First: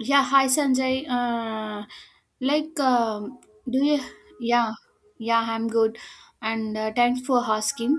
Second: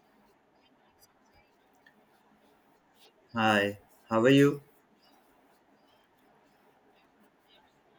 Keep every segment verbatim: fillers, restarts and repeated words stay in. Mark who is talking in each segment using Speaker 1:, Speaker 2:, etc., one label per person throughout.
Speaker 1: Yeah, hi Sanjay. Uh, like, um,
Speaker 2: Hi,
Speaker 1: do you?
Speaker 2: how are you?
Speaker 1: Yeah, yeah, I'm good, and uh, thanks for asking.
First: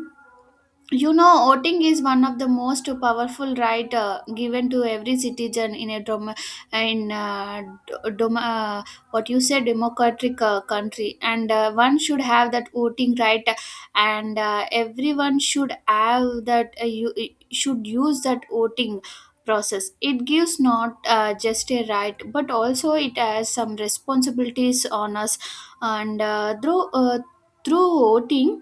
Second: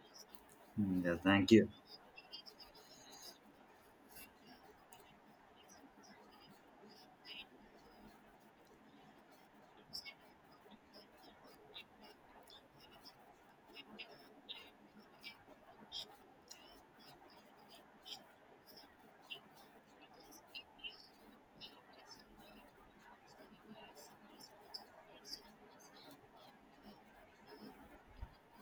Speaker 2: Mm,
Speaker 1: You
Speaker 2: yeah,
Speaker 1: know,
Speaker 2: thank you.
Speaker 1: voting is one of the most powerful right uh, given to every citizen in a dom- in uh, d- dom- uh, what you say democratic uh, country, and uh, one should have that voting right. And uh, everyone should have that uh, you should use that voting process. It gives not uh, just a right, but also it has some responsibilities on us. And uh, through uh, through voting,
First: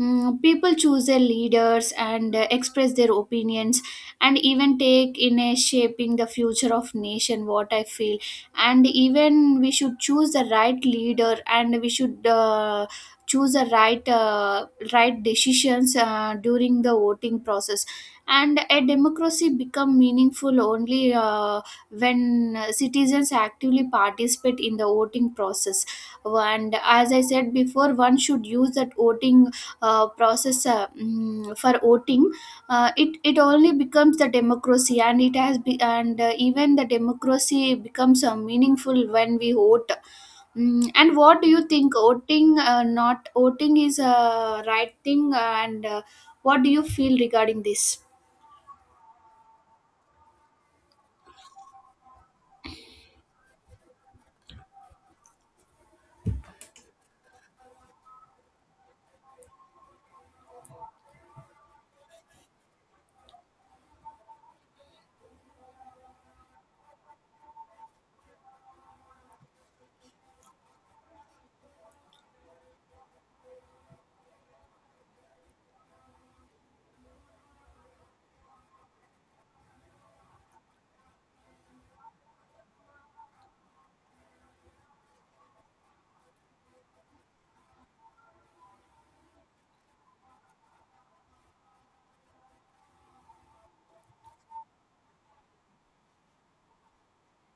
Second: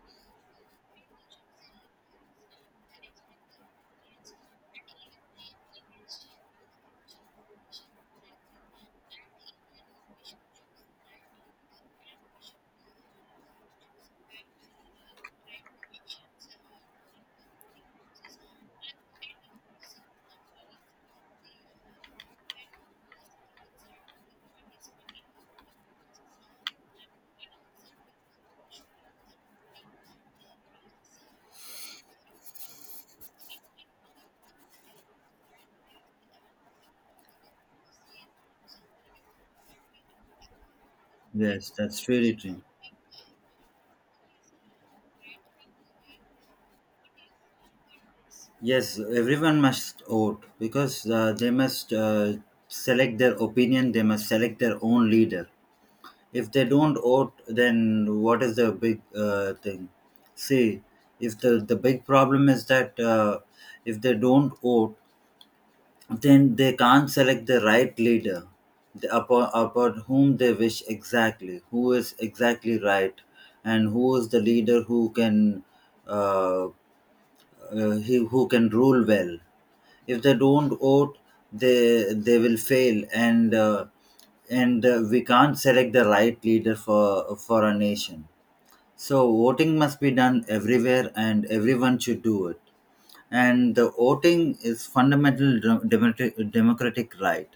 Speaker 1: Mm, people choose their leaders and uh, express their opinions, and even take in a shaping the future of nation, what I feel. And even we should choose the right leader, and we should uh, choose the right uh, right decisions uh, during the voting process. And a democracy become meaningful only uh, when uh, citizens actively participate in the voting process. And as I said before, one should use that voting uh, process uh, mm, for voting. uh, it it only becomes the democracy, and it has be, and uh, even the democracy becomes uh, meaningful when we vote. Mm, and what do you
Speaker 2: Yes,
Speaker 1: think,
Speaker 2: that's really
Speaker 1: voting
Speaker 2: true.
Speaker 1: uh, not voting is a right thing, and uh, what do you feel regarding this?
Speaker 2: Yes, everyone must vote because uh, they must uh, select their opinion, they must select their own leader. If they don't vote, then what is the big uh, thing? See, if the, the big problem is that, uh, if they don't vote, then they can't select the right leader the- upon, upon whom they wish exactly, who is exactly right, and who is the leader who can, uh, uh, he, who can rule well. If they don't vote, they they will fail, and uh, and uh, we can't select the right leader for for a nation. So voting must be done everywhere, and everyone should do it. And the voting is fundamental dem- democratic democratic right,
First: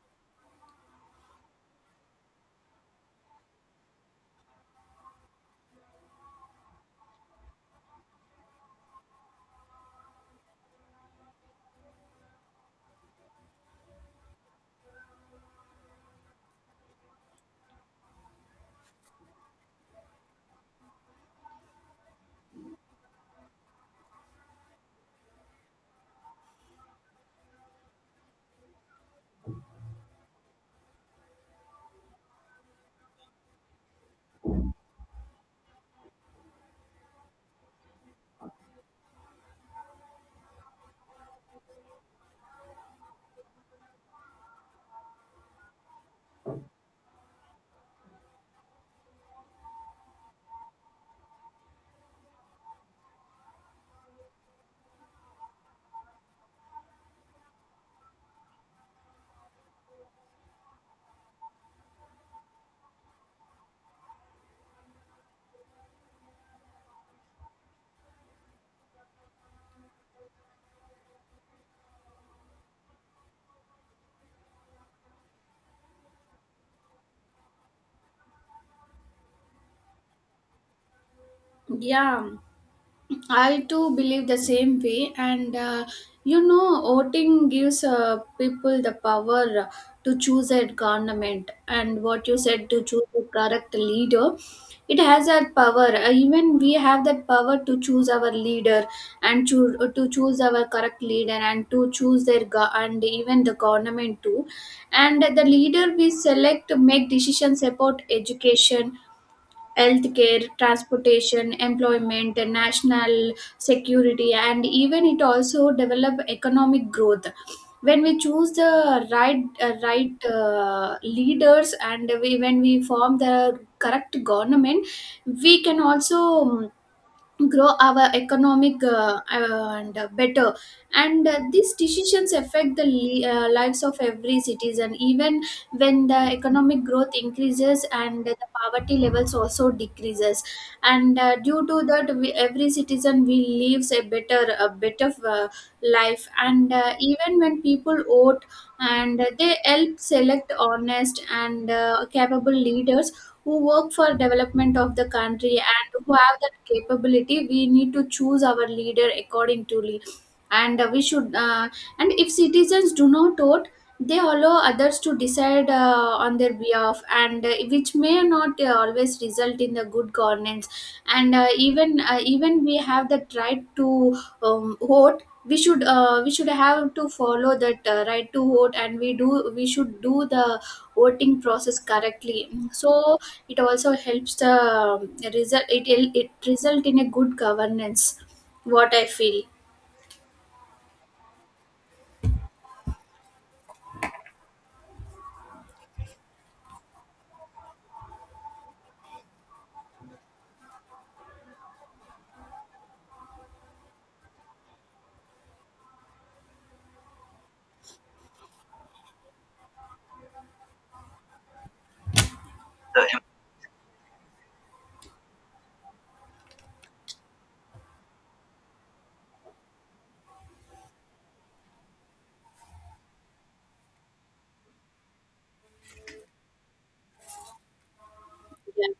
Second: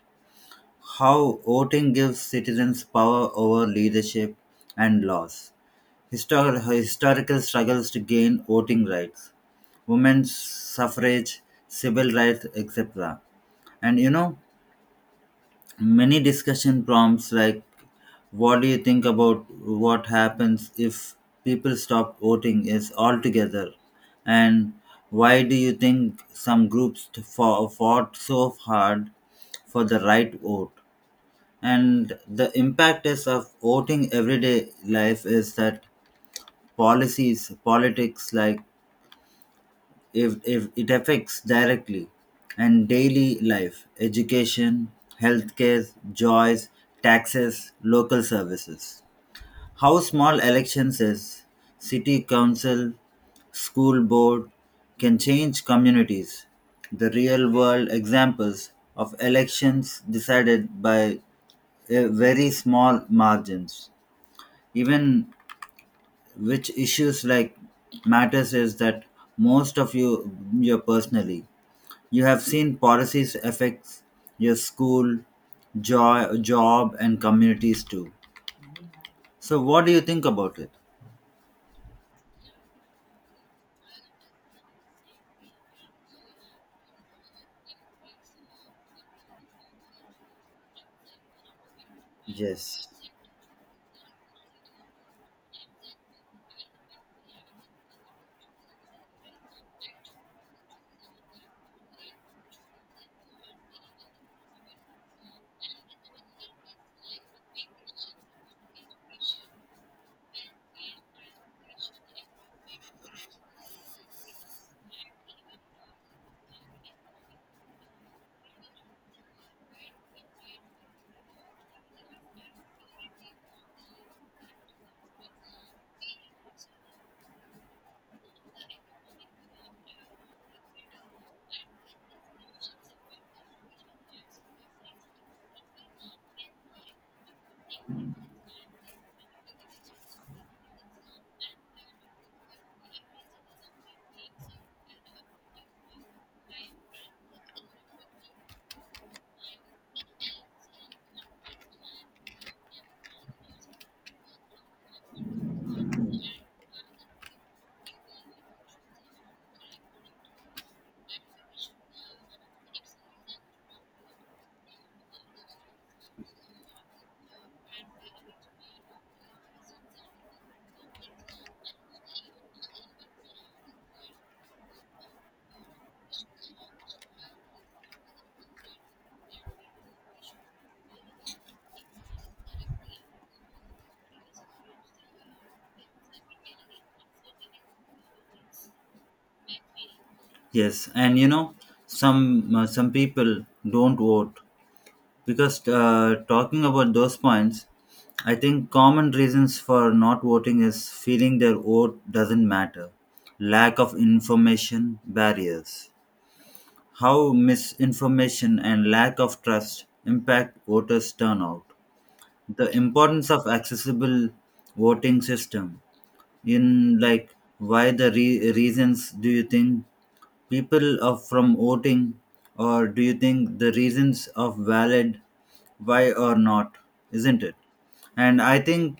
Speaker 2: how voting gives citizens power over leadership and laws. Histor- historical struggles to gain voting rights, women's suffrage, civil rights, et cetera. And you know, many discussion prompts, like what do you think about what happens if people stop voting is altogether, and why do you think some groups t- fo- fought so hard for the right vote, and the impact is of voting everyday life is that policies politics, like if, if it affects directly, and daily life, education, healthcare, joys, taxes, local services, how small elections is, city council, school board, can change communities, the real world examples of elections decided by uh, very small margins, even which issues like matters is that most of you you personally, you have seen policies affects your school, jo- job, and communities too. So what do you think about it?
Speaker 1: Yeah, I too believe the same way, and uh, you know, voting gives uh, people the power to choose a government, and what you said, to
Speaker 2: Yes.
Speaker 1: choose the correct leader, it has that power. Uh, even we have that power to choose our leader, and choose to choose our correct leader, and to choose their go- and even the government too, and the leader we select to make decisions about education, healthcare, transportation, employment, and national security. And even it also develop economic growth. When we choose the right uh, right uh, leaders, and we when we form the correct government, we can also um, grow our economic uh, and uh, better. And uh, these decisions affect the li- uh, lives of every citizen, even when the economic growth increases and the poverty levels also decreases. And uh, due to that we, every citizen we lives a better a better uh, life. And uh, even when people vote, and they help select honest and uh, capable leaders, who work for development of the country and who have that capability, we need to choose our leader according to le- and uh, we should. Uh, and if citizens do not vote, they allow others to decide uh, on their behalf, and uh, which may not uh, always result in the good governance. And uh, even uh, even we have that right to um, vote. We should uh, we should have to follow that uh, right to vote, and we do we should do the voting process correctly, so it also helps the um, result. It it it result in a good governance, what I feel.
Speaker 2: yes and you know some uh, some people don't vote because, uh, talking about those points, I think common reasons for not voting is feeling their vote doesn't matter, lack of information barriers, how misinformation and lack of trust impact voters turnout, the importance of accessible voting system, in, like, why the re- reasons do you think people of from voting, or do you think the reasons of valid, why or not, isn't it? And I
Speaker 1: Yeah.
Speaker 2: think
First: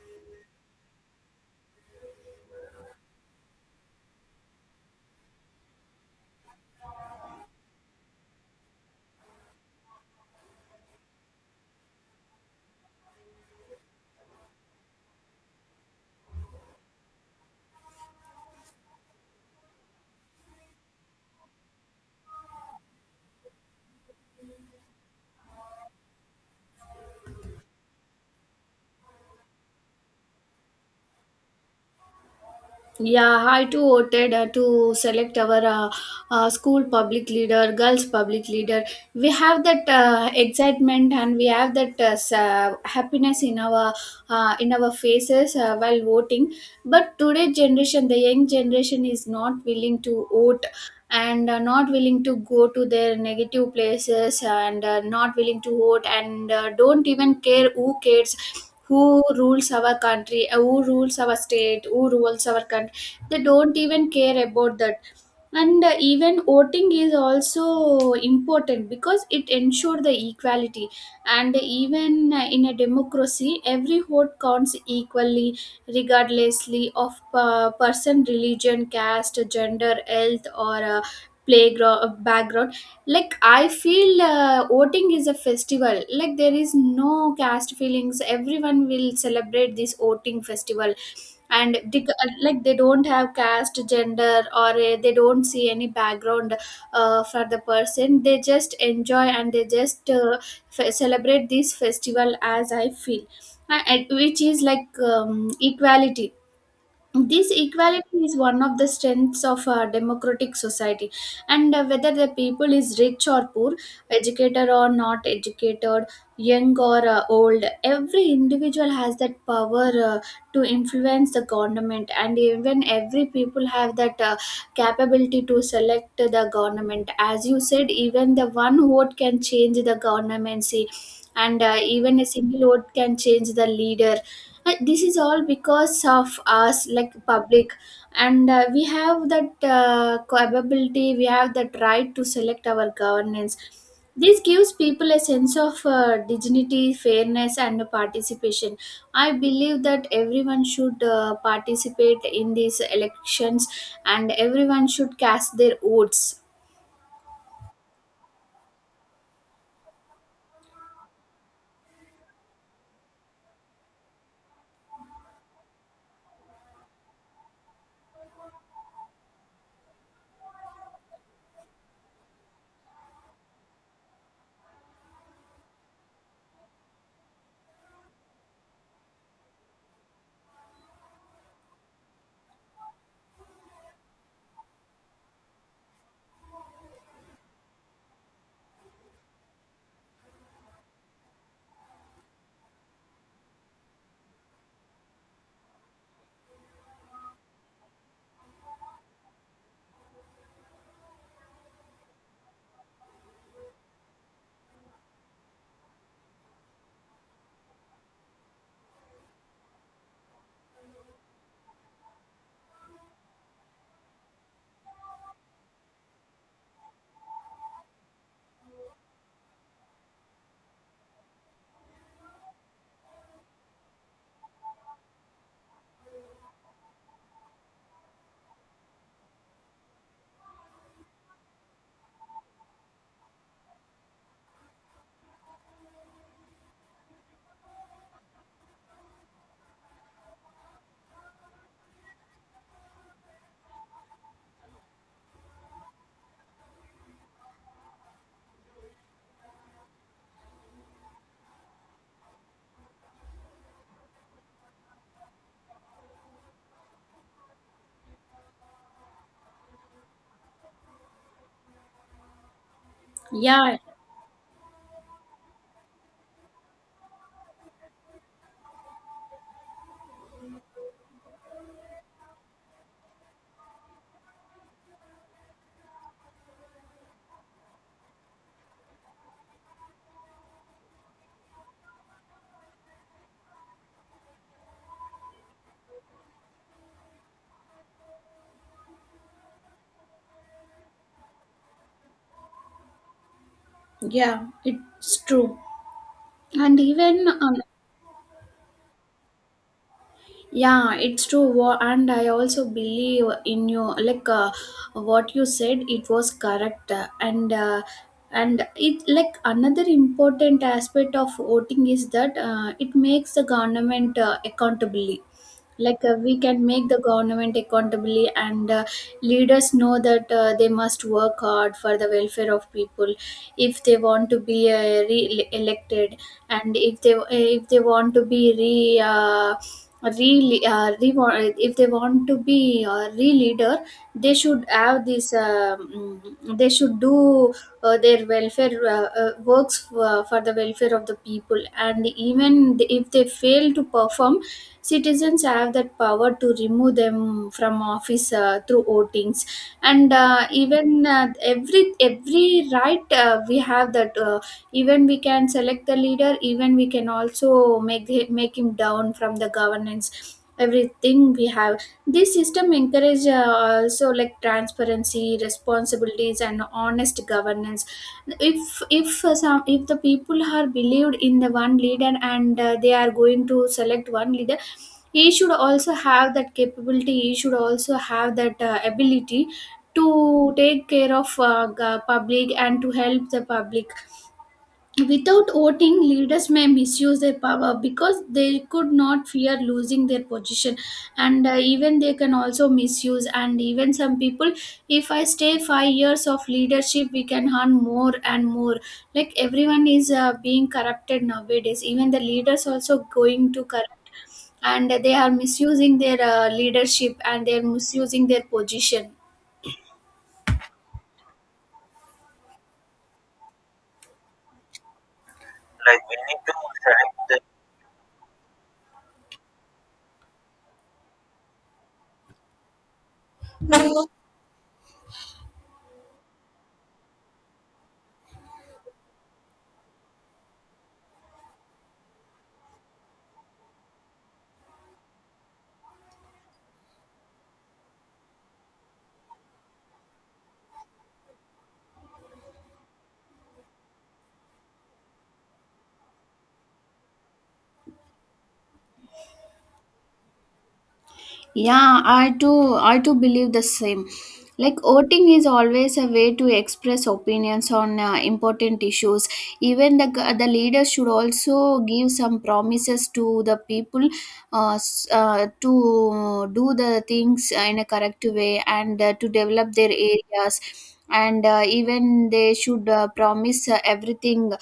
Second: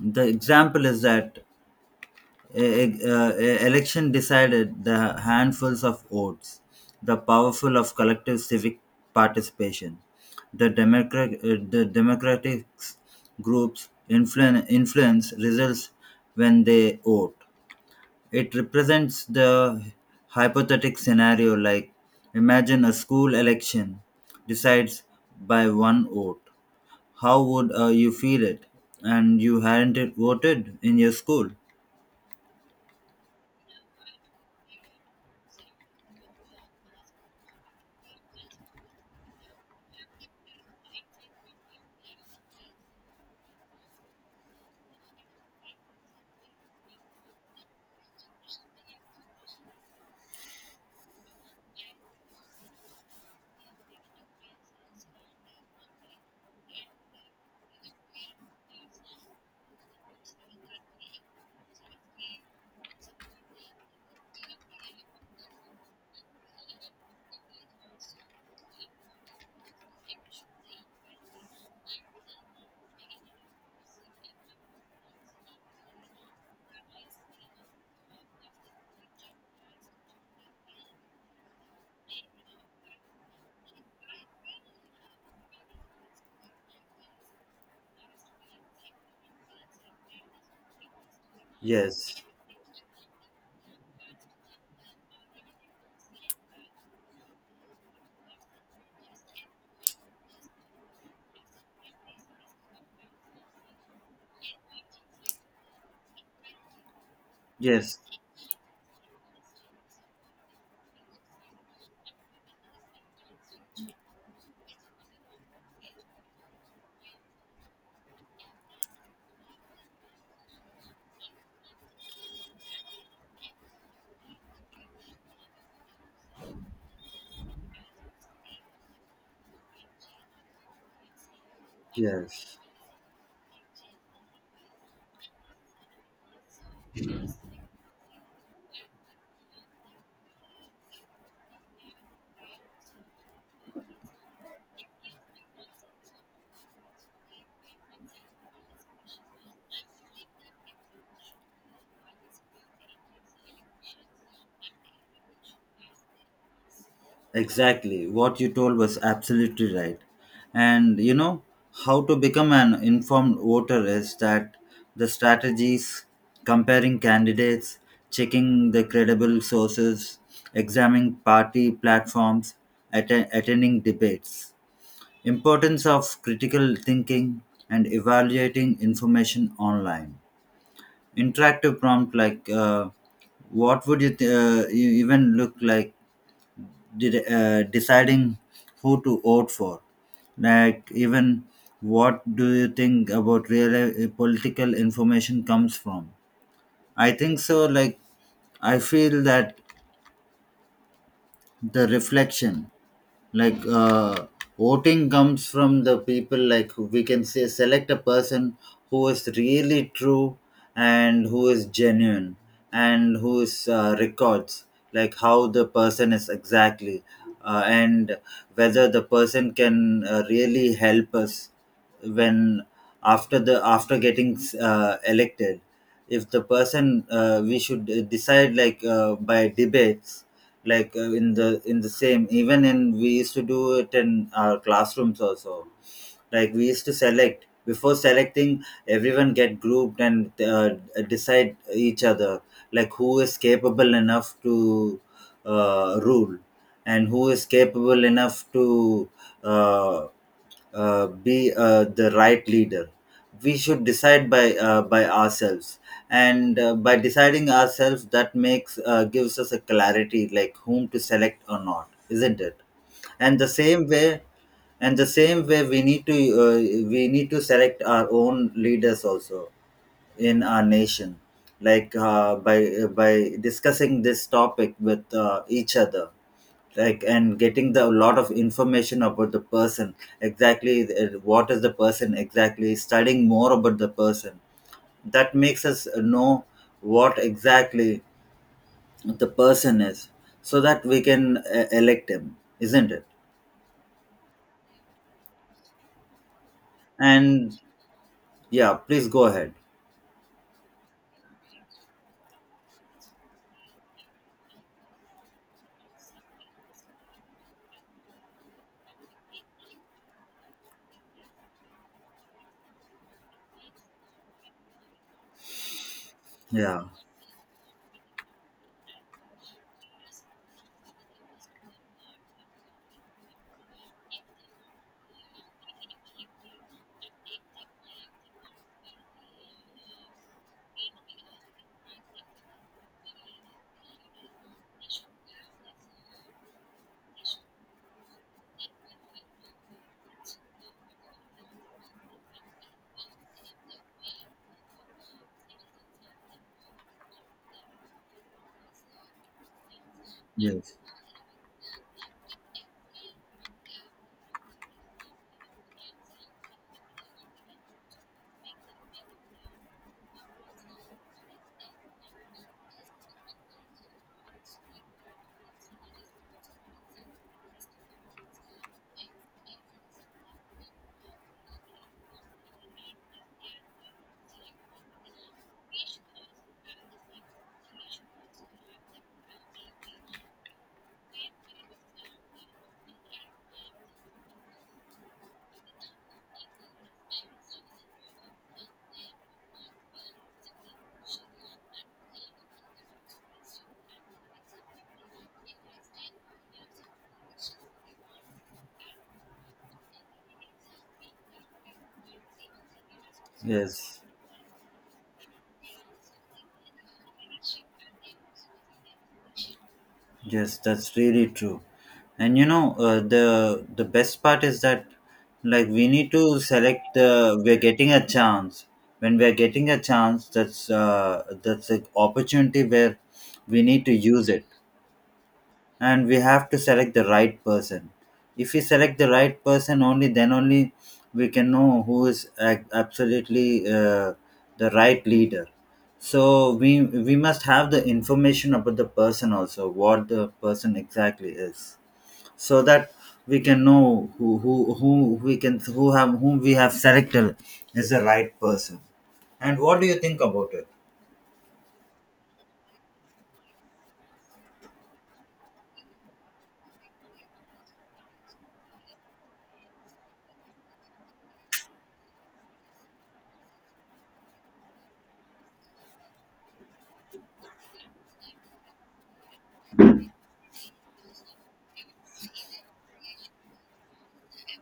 Speaker 2: the example is that a, a- a- election decided the handfuls of votes, the powerful of collective civic participation, the democrat uh, the democratic groups influen- influence results when they vote. It represents the hypothetical scenario, like imagine a school election decides by one vote. How would, uh, you feel it, and you hadn't voted in your school?
Speaker 1: Yeah, I too voted uh, to select our uh, uh, school public leader, girls public leader. We have that uh, excitement, and we have that uh, s- uh, happiness in our uh, in our faces uh, while voting. But today generation, the young generation, is not willing to vote, and uh, not willing to go to their negative places, and uh, not willing to vote, and uh, don't even care. Who cares who rules our country, uh, who rules our state, who rules our country? They don't even care about that. And uh, even voting is also important because it ensures the equality. And even uh, in a democracy every vote counts equally, regardlessly of uh, person, religion, caste, gender, health, or uh, playground, uh, background. Like, I feel uh, voting is a festival. Like, there is no caste feelings, everyone will celebrate this voting festival. And they,
Speaker 2: Yes,
Speaker 1: like, they don't have caste, gender, or uh, they don't see any background uh, for the person. They just enjoy, and they just uh, f- celebrate this festival, as I feel. Uh, and which is like um, equality. This
Speaker 2: yes,
Speaker 1: equality is one of the strengths of a democratic society, and uh, whether the people is rich or poor, educated or not educated, young or uh, old, every individual has that power uh, to influence the government. And even every people have that uh, capability to select the government. As you said, even the one vote can change the governmency, and uh, even a
Speaker 2: yes.
Speaker 1: single vote can change the leader. Uh, this is all because of us, like public. And uh, we have that uh, capability, we have that right to select our governance. This gives people a sense of uh, dignity, fairness, and participation. I believe that everyone should uh, participate in these elections, and everyone should cast their votes.
Speaker 2: Exactly. What you told was absolutely right. And you know, how to become an informed voter is that the strategies, comparing candidates, checking the credible sources, examining party platforms, atten- attending debates, importance of critical thinking, and evaluating information online. Interactive prompt, like, uh, what would you, th- uh, you even look like, de- uh, deciding who to vote for. Like, even, what do you think about real uh, political information comes from? I think so. Like, I feel that the reflection, like, uh, voting comes from the people, like we can say select a person who is really true and who is genuine, and whose uh, records, like how the person is exactly, uh, and whether the person can uh, really help us, when after the after getting uh, elected, if the person, uh, we should uh, decide, like, uh, by debates, like, uh, in the in the same, even in we used to do it in our classrooms also, like we used to select, before selecting everyone get grouped, and uh, decide each other, like who is capable enough to, uh, rule, and who is capable enough to uh, uh, be uh, the right leader. We should decide by, uh, by ourselves, and, uh, by deciding ourselves, that makes uh, gives us a clarity, like whom to select or not, isn't it? And the
Speaker 1: Yeah,
Speaker 2: same way, and the same way, we need to, uh, we need to select our own leaders also in our nation, like, uh, by by discussing this topic with, uh, each other, like, and getting the lot of information about the person exactly, uh, what is the person exactly, studying more about the person, that makes us know what exactly the person is, so that we can uh, elect him, isn't it?
Speaker 1: yeah, it's true. And even um,
Speaker 2: And yeah, please go ahead.
Speaker 1: yeah, it's true. Wha- and I also believe in you, like uh, what you said, it was correct. Uh, and uh, and it like another important aspect of voting is that uh, it makes the government uh, accountable. Like, uh, we can
Speaker 2: Yeah,
Speaker 1: make the government accountable. And uh, leaders know that uh, they must work hard for the welfare of people if they want to be uh, re-elected. And if they if they want to be re uh, re, uh, re if they want to be uh, re-leader. They should have this um, mm, they should do uh, their welfare uh, uh, works for, for the welfare of the people. And even if they fail to perform, citizens have that power to remove them from office uh, through votings. And uh,
Speaker 2: yes,
Speaker 1: even uh, every every right uh, we have that. Uh, even we can select the leader. Even we can also make hi- make him down from the governance. Everything we have. This system encourage uh, also like transparency, responsibilities, and honest governance. If if uh, some if the people are believed in the one leader, and uh, they are going to select one leader, he should also have that capability, he should also have that uh, ability to take care of uh, g- public and to help the public. Without voting, leaders may misuse their power because they could not fear losing their position, and uh, even they can also misuse. And even some people, if I stay five years of leadership, we can earn more and more. Like, everyone is uh, being corrupted nowadays. Even the leaders also going to
Speaker 2: yes.
Speaker 1: corrupt, and they are misusing their uh, leadership, and they are misusing their position.
Speaker 2: Yes, that's really true. And you know, uh, the the best part is that, like, we
Speaker 1: Like,
Speaker 2: need
Speaker 1: we need
Speaker 2: to
Speaker 1: to
Speaker 2: select, the
Speaker 1: select.
Speaker 2: we're getting a chance. When we're getting a chance, that's, uh, that's an opportunity where we need to use it, and we have to select the right person. If we select the right person, only then only we can know who is ac- absolutely, uh, the right leader. So we we must have the information about the person also, what the person exactly is, so that we can know who who who we can who have whom we have selected is the right person. And what do you think about it?
Speaker 1: Yeah, I too I too believe the same. Like, voting is always a way to express opinions on uh, important issues. Even the g- the leaders should also give some promises to the people, uh, s- uh, to do the things in a correct way, and uh, to develop their areas. And uh, even they should uh, promise uh, everything,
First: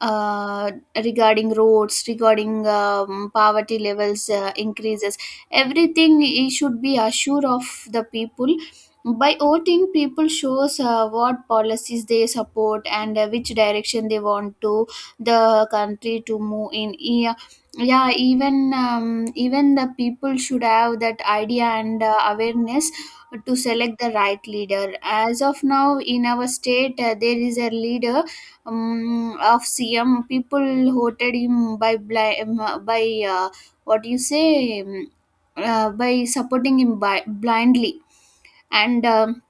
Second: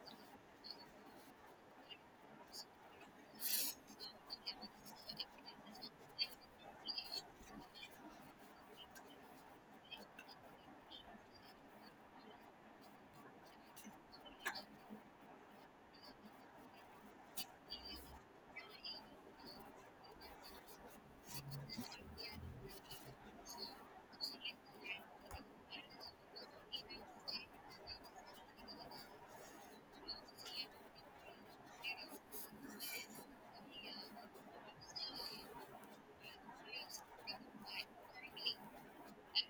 Speaker 1: uh, regarding roads, regarding um, poverty levels uh, increases. Everything he should be assured of the people. By voting, people shows uh, what policies they support, and uh, which direction they want to the country to move in. Yeah, yeah, even um, even the people should have that idea and uh, awareness to select the right leader. As of now in our state, uh, there is a leader, um, of cm. People voted him by bli- um, by uh, what do you say, um, uh, by supporting him bi- blindly. And um,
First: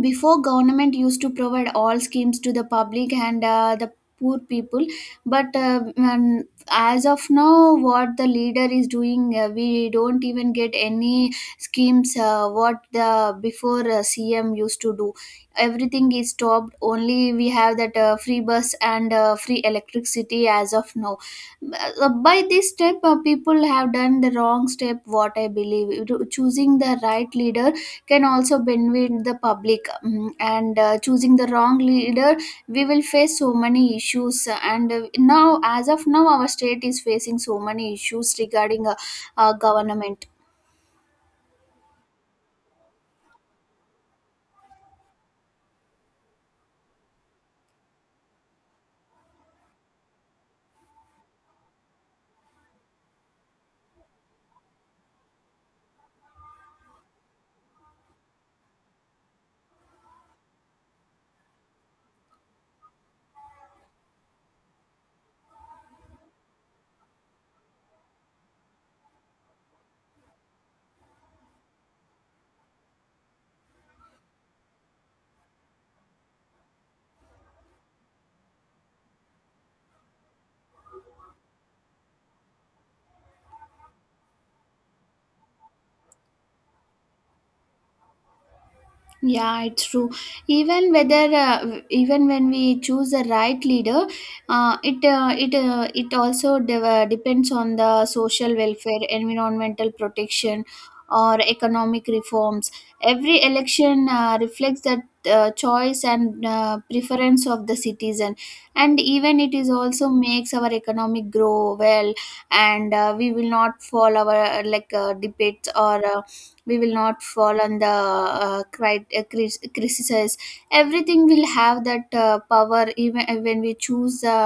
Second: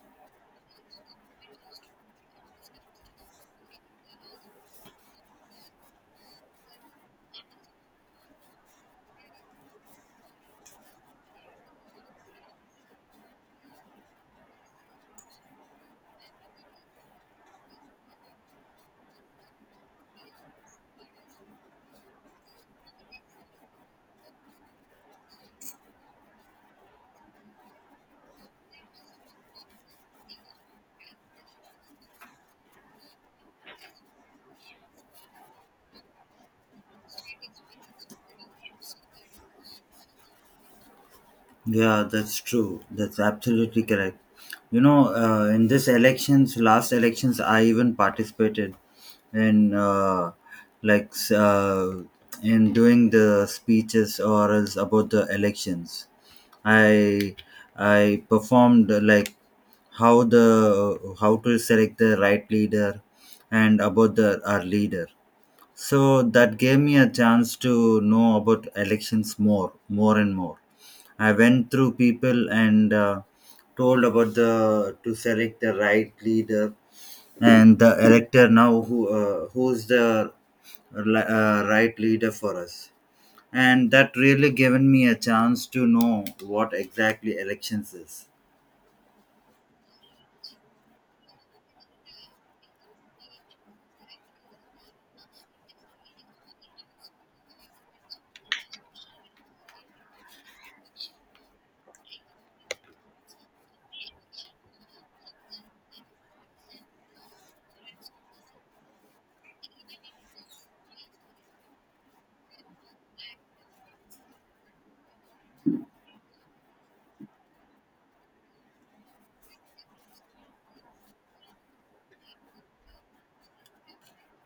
Speaker 1: before, government used to provide all schemes to the public and uh, the poor people. But uh, um, as of now, what the leader is doing, uh, we don't even get any schemes uh, what the before uh, C M used to do. Everything is stopped. Only we have that uh, free bus and uh, free electricity as of now. Uh, by this step, uh, people have done the wrong step, what I believe. Choosing the right leader can also benefit the public. Mm, And uh, choosing the wrong leader, we will face so many issues. And uh, now, as of now, our state is facing so many issues regarding uh, uh, government.
Speaker 2: Yeah, that's true. That's absolutely correct. You know, uh, in this elections, last elections, I even participated in, uh, like s- uh, in doing the speeches or else about the elections. I I performed, uh, like how the how to select the right leader, and about the our leader. So that gave me a chance to know about elections more, more and more. I went through people, and uh, told about the to select the right leader, and the elector now, who, uh, who's the li- uh, right leader for us. And that really given me a chance to know what exactly elections is.
Speaker 1: Yeah, it's true. Even whether uh, w- even when we choose the right leader, uh, it uh, it uh, it also de- uh, depends on the social welfare, environmental protection, or economic reforms. Every election uh, reflects the uh, choice and uh, preference of the citizen, and even it is also makes our economic grow well, and uh, we will not fall our uh, like uh, debates or. Uh, we will not fall on the uh, cri- uh, cri- criticism. Everything will have that uh, power, even when we choose the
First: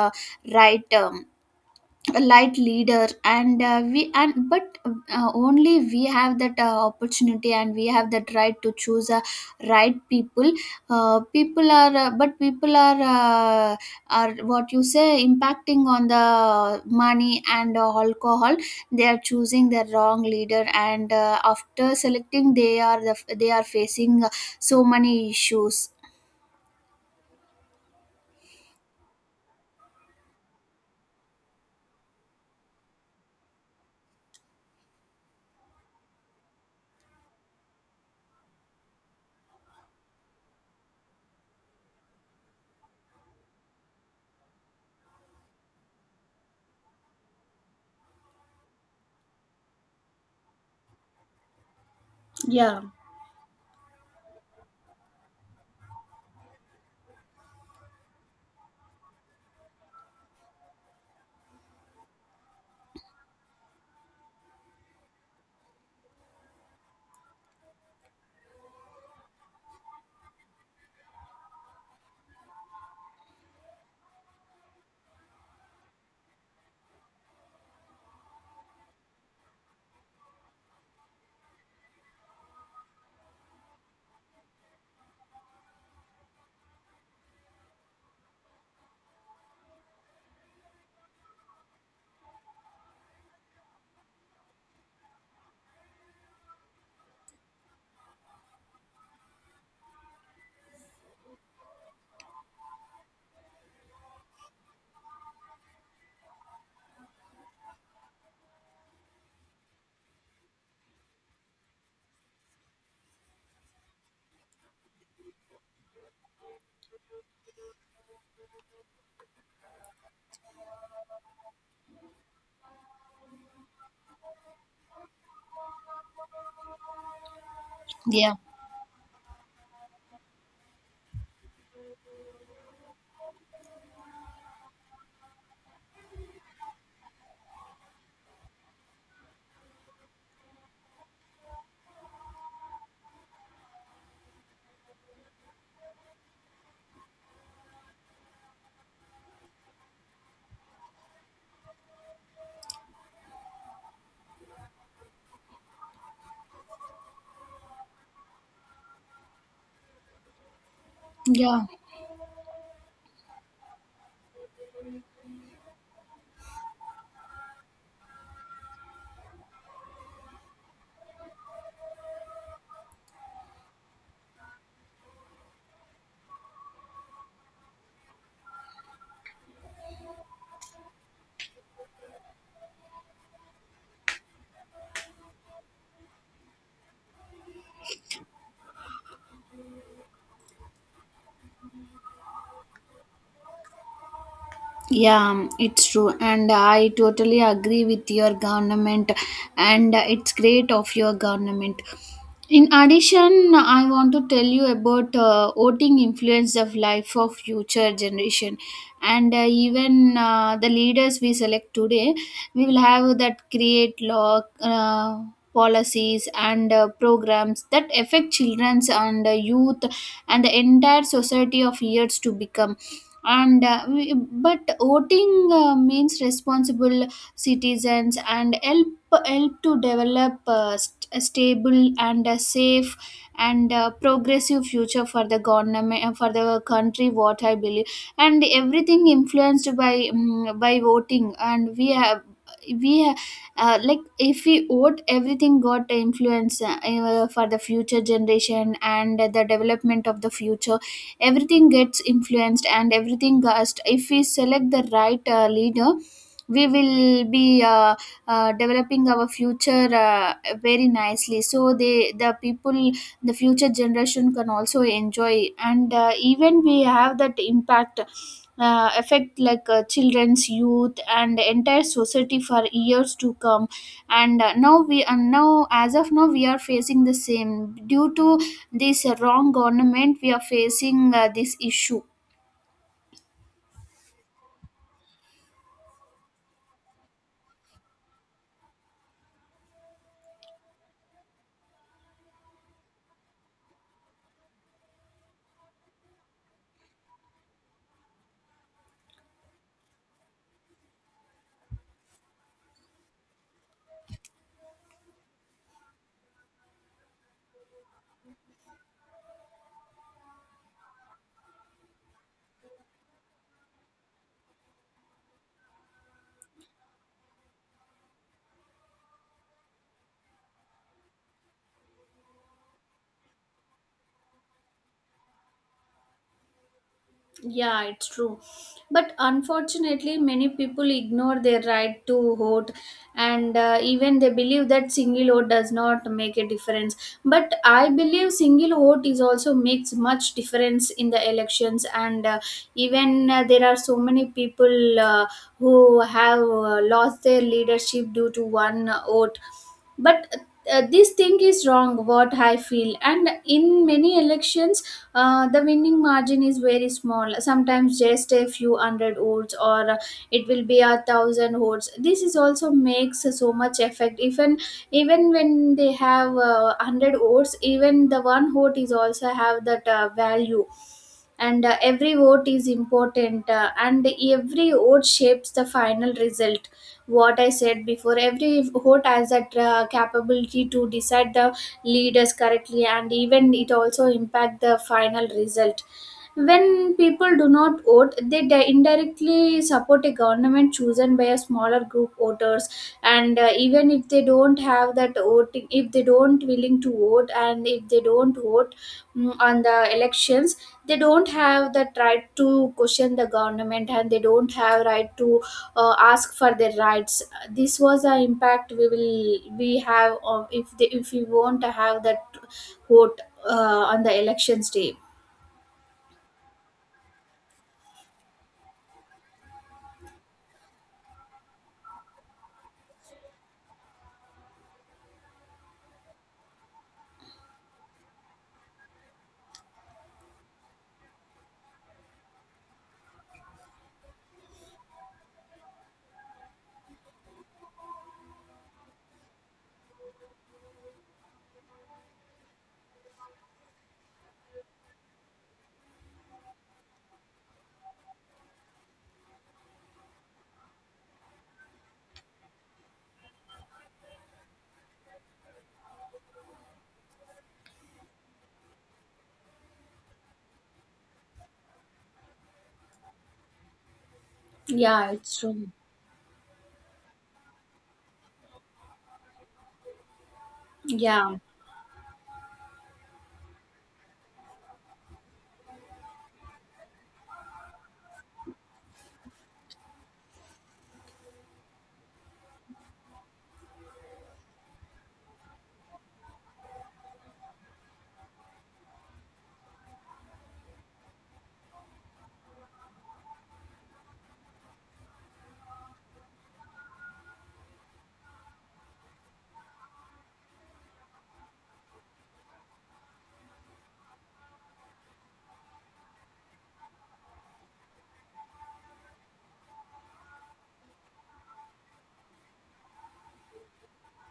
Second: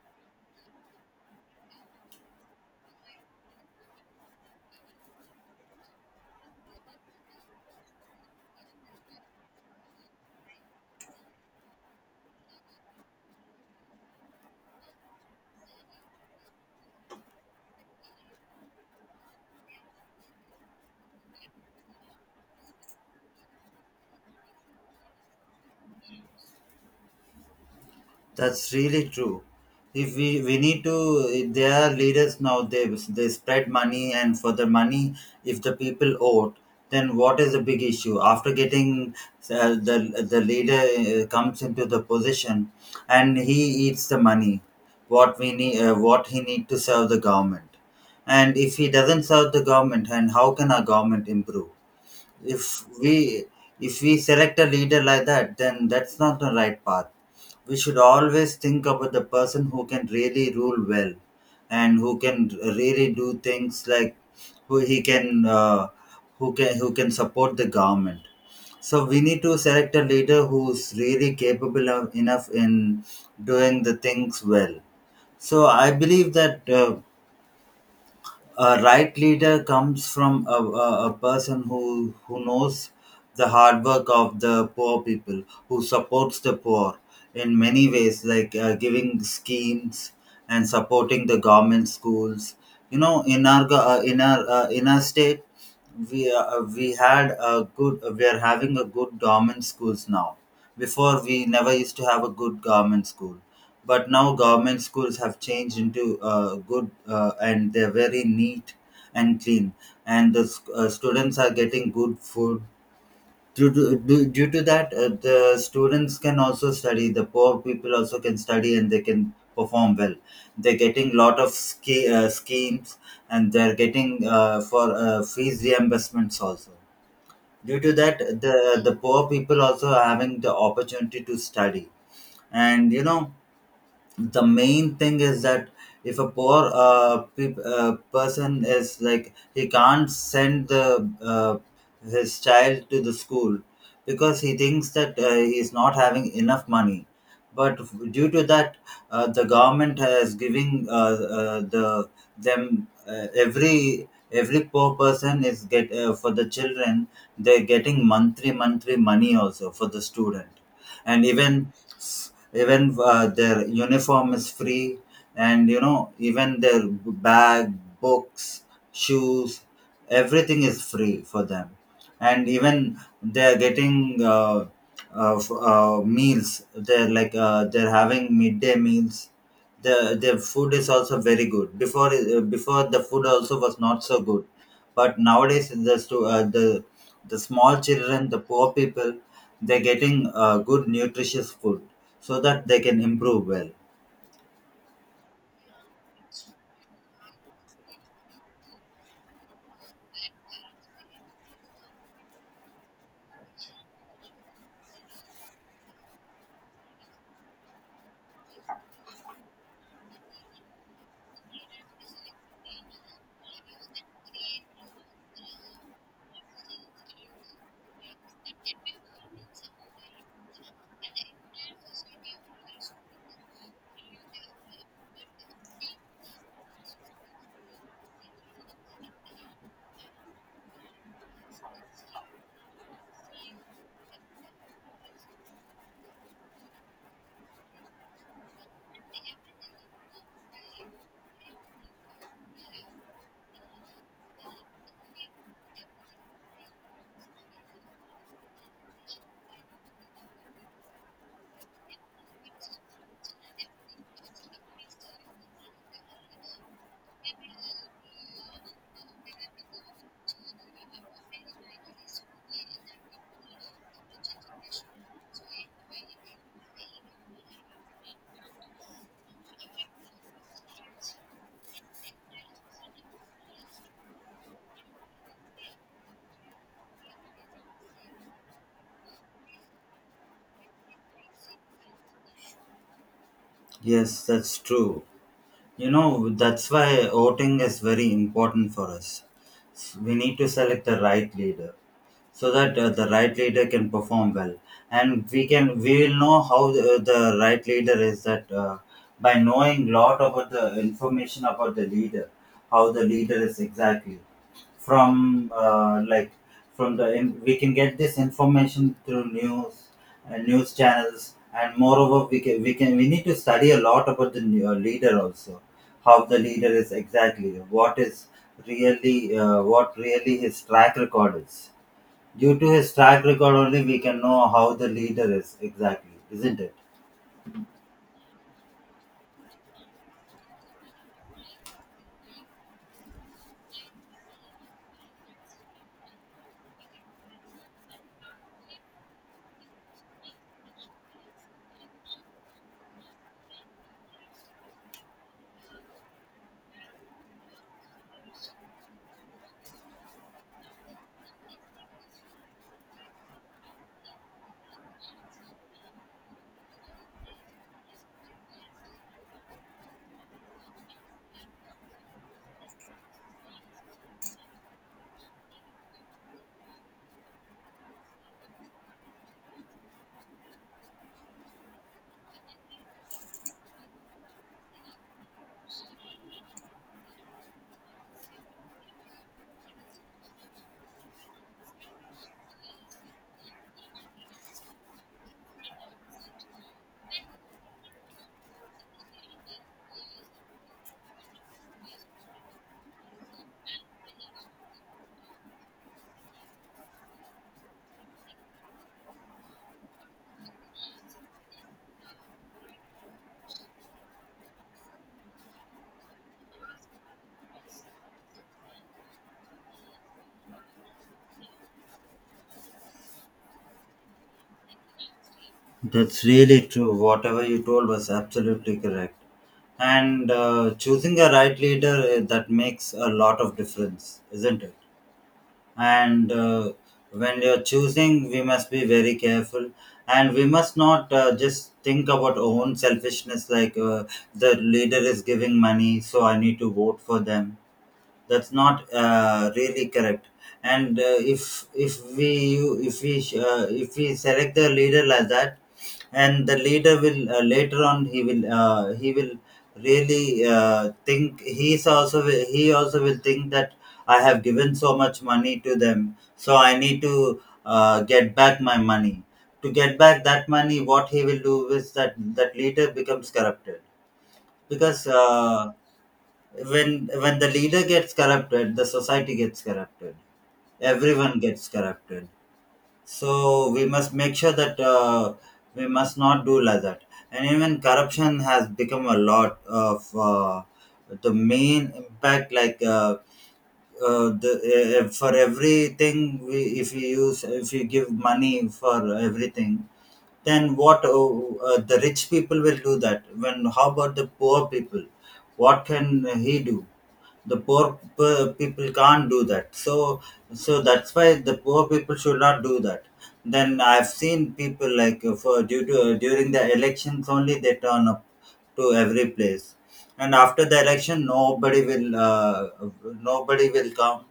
Speaker 1: right um, a light leader, and uh, we and but uh, only we have that uh, opportunity, and we have that right to choose a right people. uh, people are uh, but People are uh, are what you say, impacting on the money and uh, alcohol. They are choosing the wrong leader, and uh, after selecting, they are the, they are facing uh, so many issues.
Speaker 2: That's really true. If we, we need to, they are leaders now. They they spread money, and for the money, if the people vote, then what is the big issue? After getting, uh, the the leader, uh, comes into the position, and he eats the money, what we need, uh, what he need to serve the government, and if he doesn't serve the government, and how can our government improve? If we if we select a leader like that, then that's not the right path. We should always think about the person who can really rule well, and who can really do things, like who he can uh, who can who can support the government. So we need to select a leader who's really capable of, enough in doing the things well. So I believe that, uh, a right leader comes from a, a, a person who who knows the hard work of the poor people, who supports the poor in many ways, like, uh, giving schemes and supporting the government schools. You know in our go- uh, in our uh, in our state, we, uh, we had a good we are having a good government schools now. Before, we never used to have a good government school, but now government schools have changed into, uh, good, uh, and they're very neat and clean. And the s- uh, students are getting good food. Due to, due, due to that, uh, the students can also study, the poor people also can study, and they can perform well. They're getting lot of ski, uh, schemes, and they're getting, uh, for, uh, fees reimbursements also. Due to that,
Speaker 1: Yeah,
Speaker 2: the the poor people also are having the opportunity to study. And you know the main thing is that, if a poor uh, pe uh, person is, like, he can't send the uh, his child to the school, because he thinks that, uh, he is not having enough money. But due to that, uh, the government has giving, uh, uh, the them, uh, every every poor person is get, uh, for the children, they're getting monthly monthly money also for the student. And
Speaker 1: yeah.
Speaker 2: even, even uh, their uniform is free. And you know even their bag, books, shoes, everything is free for them. And even they are getting, uh, uh, f- uh, meals, they're, like uh, they're having midday meals. the their food is also very good. Before uh, before the food also was not so good, but nowadays the stu- uh, the the small children, the poor people, they're getting, uh, good nutritious food, so that they can improve well.
Speaker 1: Yeah, it's true, and I totally agree with your government, and it's great of your government. In addition, I want to tell you about uh, voting influence of life of future generation, and uh, even uh, the leaders we select today, we will have that create law. Uh, policies and uh, programs that affect children's and uh, youth and the entire society of years to become, and uh, we, but voting uh, means responsible citizens and help help to develop uh, st- a stable and a safe and uh, progressive future for the government, uh, for the country, what I believe. And everything influenced by mm by voting, and we have we ha- uh, like if we vote, everything got influence, uh, for the future generation and the development of the future. Everything gets influenced, and everything gets, if we select the right uh, leader, we will be uh, uh, developing our future uh, very nicely, so they, the people, the future generation, can also enjoy. And uh, even we have that impact, uh, affect, like uh, children's, youth, and entire society for years to come. And uh, now we and now, as of now, we are facing the same due to this wrong government. We are facing uh, this issue.
Speaker 2: Yes, that's true. You know that's why voting is very important for us. We need to select the right leader, so that uh, the right leader can perform well, and we can we will know how uh, the right leader is, that uh, by knowing lot about the information about the leader, how the leader is exactly, from uh, like from the in, we can get this information through news and news channels, and moreover we can we can we need to study a lot about the new- uh, leader also, how the leader is exactly, what is really uh, what really his track record is. Due to his track record only, we can know how the leader is exactly, isn't it?
Speaker 1: Yeah, it's true. But unfortunately, many people ignore their right to vote, and uh, even they believe that single vote does not make a difference. But I believe single vote is also makes much difference in the elections, and uh, even uh, there are so many people uh, who have uh, lost their leadership due to one vote, but uh, this thing is wrong, what I feel. And in many elections, uh, the winning margin is very small, sometimes just a few hundred votes, or uh, it will be a thousand votes. This is also makes so much effect, even even when they have uh, one hundred votes, even the one vote is also have that uh, value. And uh, every vote is important, uh, and every vote shapes the final result, what I said before. Every vote has that uh, capability to decide the leaders correctly, and even it also impact the final result. When people do not vote, they di- indirectly support a government chosen by a smaller group voters. And uh, even if they don't have that voting, if they don't willing to vote, and if they don't vote mm, on the elections, they don't have that right to question the government, and they don't have right to uh, ask for their rights. This was the impact we will we have of if they, if we want to have that vote, uh, on the elections day.
Speaker 2: That's really true. Whatever you told was absolutely correct. And uh, Choosing a right leader, eh, that makes a lot of difference, isn't it? And uh, When you're choosing, we must be very careful, and we must not uh, just think about our own selfishness. Like uh, the leader is giving money, so I need to vote for them. That's not uh, really correct. And uh, if if we you- if we uh, if we select the leader like that, and the leader will, uh, later on, he will uh, he will really uh, think, he's also will- he also will think that I have given so much money to them, so I need to uh, get back my money. To get back that money, what he will do is that that leader becomes corrupted. because
Speaker 1: Yeah, it's
Speaker 2: uh,
Speaker 1: true.
Speaker 2: when when the leader gets corrupted, the society gets corrupted,
Speaker 1: Yeah.
Speaker 2: everyone gets corrupted. So we must make sure that uh, we must not do like that. And even corruption has become a lot of uh, the main impact. Like uh, uh, the, uh, for everything we, if you use if you give money for everything, then what uh, uh, the rich people will do that. When how about the poor people, what can he do? The poor p- people can't do that. So so that's why the poor people should not do that. Then I've seen people, like uh, for due to uh, during the elections only they turn up to every place, and after the election nobody will uh, nobody will come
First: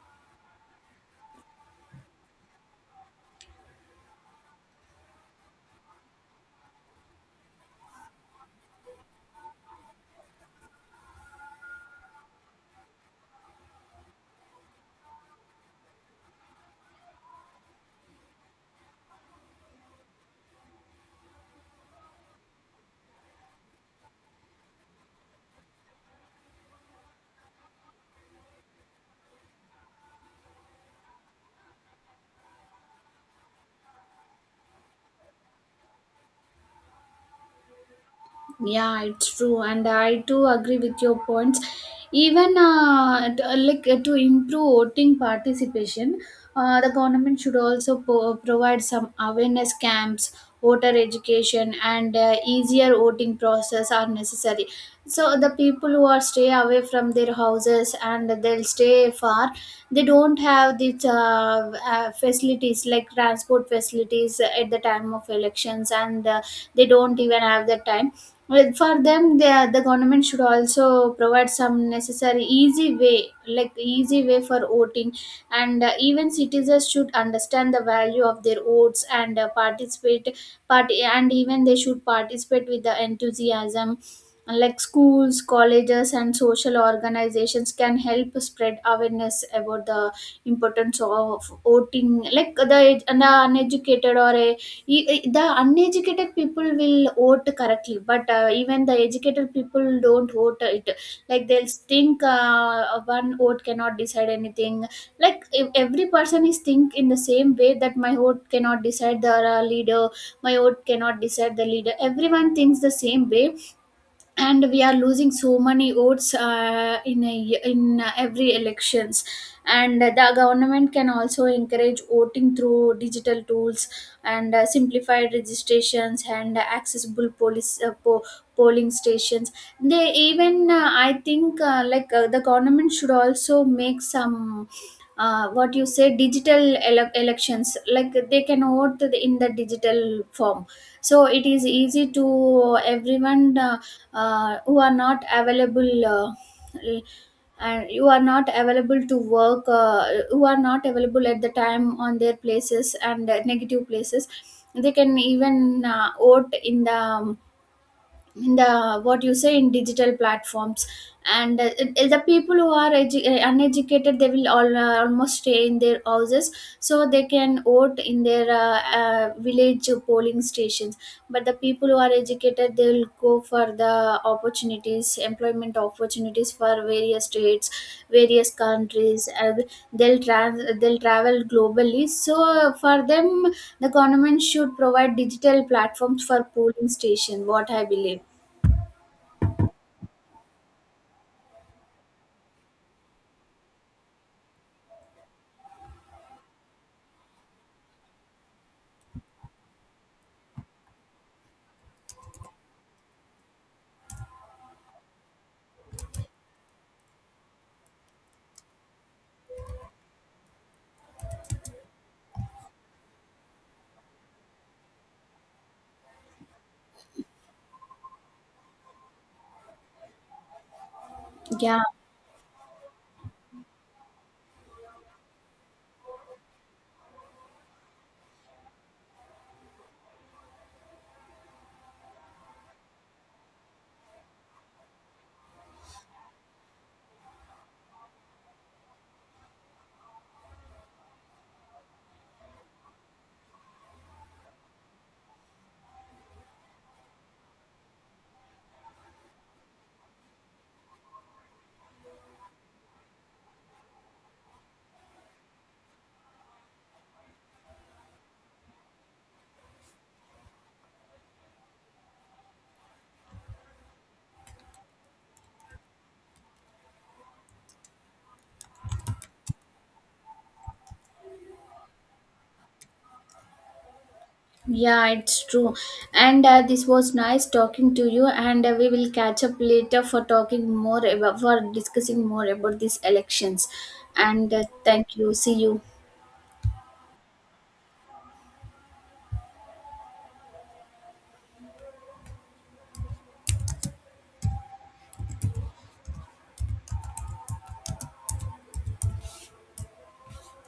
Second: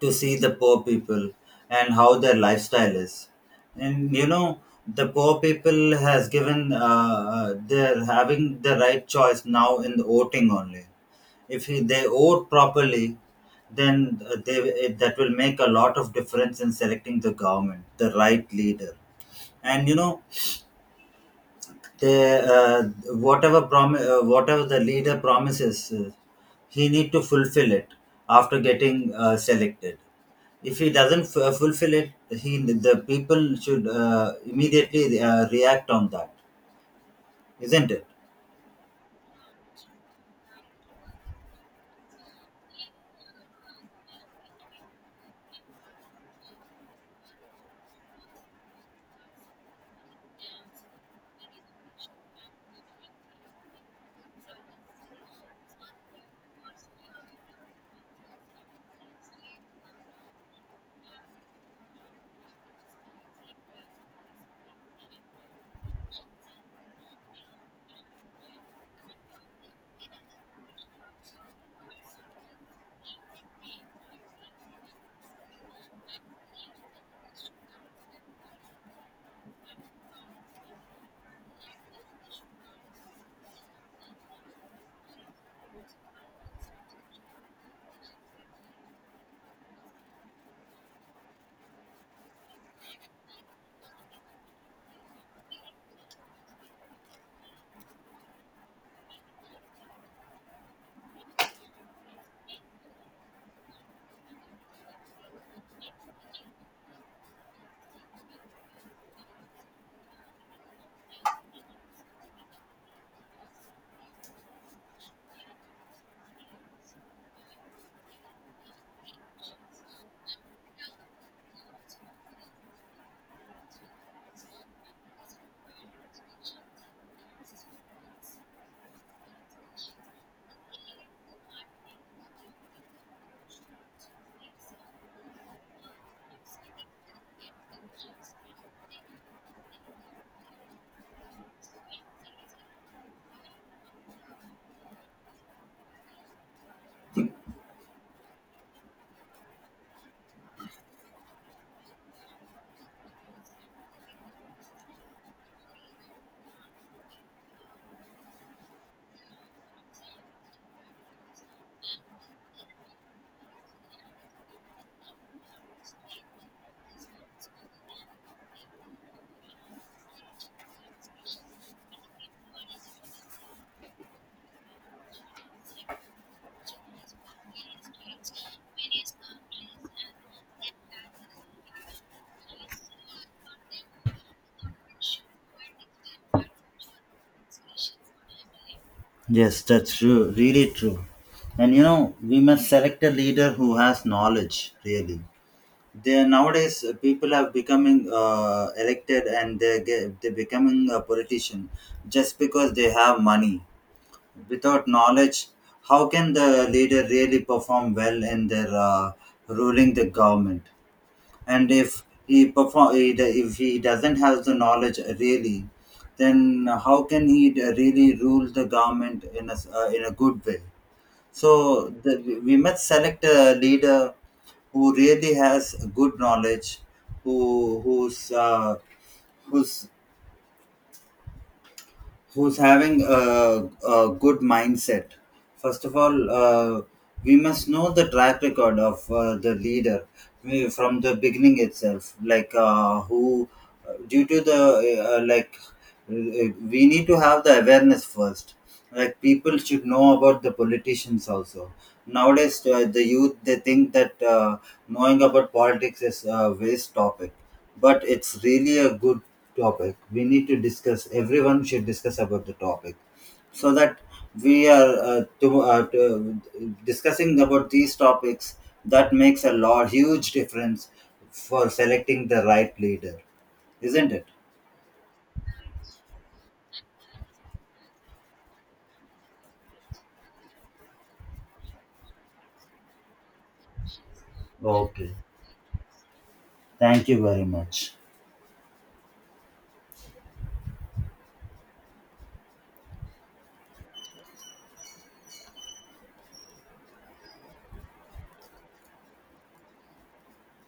Speaker 2: to see the poor people and how their lifestyle is. And you know, the poor people has given, uh, uh, they're having the right choice now in the voting only. If he, they owe properly, then uh, they it, that will make a lot of difference in selecting the government, the right leader. And you know, they, uh, whatever promi- uh, whatever the leader promises, uh, he need to fulfill it after getting uh, selected. If he doesn't f- uh, fulfill it, he the people should uh, immediately uh, react on that, isn't it?
Speaker 1: Yeah, it's true, and I too agree with your points. Even uh, t- uh, like uh, to improve voting participation, uh, the government should also po- uh, provide some awareness camps, voter education, and uh, easier voting process are necessary. So the people who are stay away from their houses and they'll stay far, they don't have these uh, uh, facilities like transport facilities at the time of elections, and uh, they don't even have the time. Well, for them, the the government should also provide some necessary easy way, like easy way for voting, and uh, even citizens should understand the value of their votes and uh, participate. Part, and even they should participate with the enthusiasm. Like schools, colleges, and social organizations can help spread awareness about the importance of voting. Like the, the uneducated, or a E e the uneducated people will vote correctly, but uh, even the educated people don't vote it. Like they'll think uh, one vote cannot decide anything. Like if every person is think in the same way that my vote cannot decide the uh, leader, my vote cannot decide the leader. Everyone thinks the same way, and we are losing so many votes uh, in a, y- in uh, every elections. And the government can also encourage voting through digital tools and uh, simplified registrations and accessible police uh, po- polling stations. They even uh, I think uh, like uh, the government should also make some uh, what you say digital ele- elections, like they can vote in the digital form, so it is easy to everyone, uh, uh, who are not available, uh, and you are not available to work, uh, who are not available at the time on their places, and uh, negative places. They can even uh, vote in the um, in the what you say, in digital platforms. And uh, uh, the people who are edu- uh, uneducated, they will all uh, almost stay in their houses, so they can vote in their uh, uh, village polling stations. But the people who are educated, they will go for the opportunities, employment opportunities, for various states, various countries. Uh, they'll trans they'll travel globally, so uh, for them, the government should provide digital platforms for polling station, what I believe.
Speaker 2: Yes, that's true. Really true. And you know, we must select a leader who has knowledge, really. They nowadays uh, people are becoming uh, elected and they get, they becoming a politician just because they have money, without knowledge. How can the leader really perform well in their uh, ruling the government? And if he perform he do- if he doesn't have the knowledge really, then how can he d- really rule the government in a s- uh, in a good way? so
Speaker 1: Yeah,
Speaker 2: the, we must select a leader who really has good knowledge, who who's uh, who's who's having a, a good mindset. First of all, uh, we must know the track record of uh, the leader, we, from the beginning itself. Like uh, who, due to the uh, like, uh, We need to have the awareness first, that people should know about the politicians also. Nowadays uh, the youth they think that uh, knowing about politics is a waste topic, but it's really a good topic. We need to discuss, everyone should discuss about the topic, so that we are uh, to, uh, to discussing about these topics, that makes a lot huge difference for selecting the right leader, isn't it?
Speaker 1: yeah, it's true. And uh, this was nice talking to you. And uh, we will catch up later for talking more about, for discussing more about these elections. And uh,
Speaker 2: Okay.
Speaker 1: thank you. See you.
Speaker 2: Thank you very much.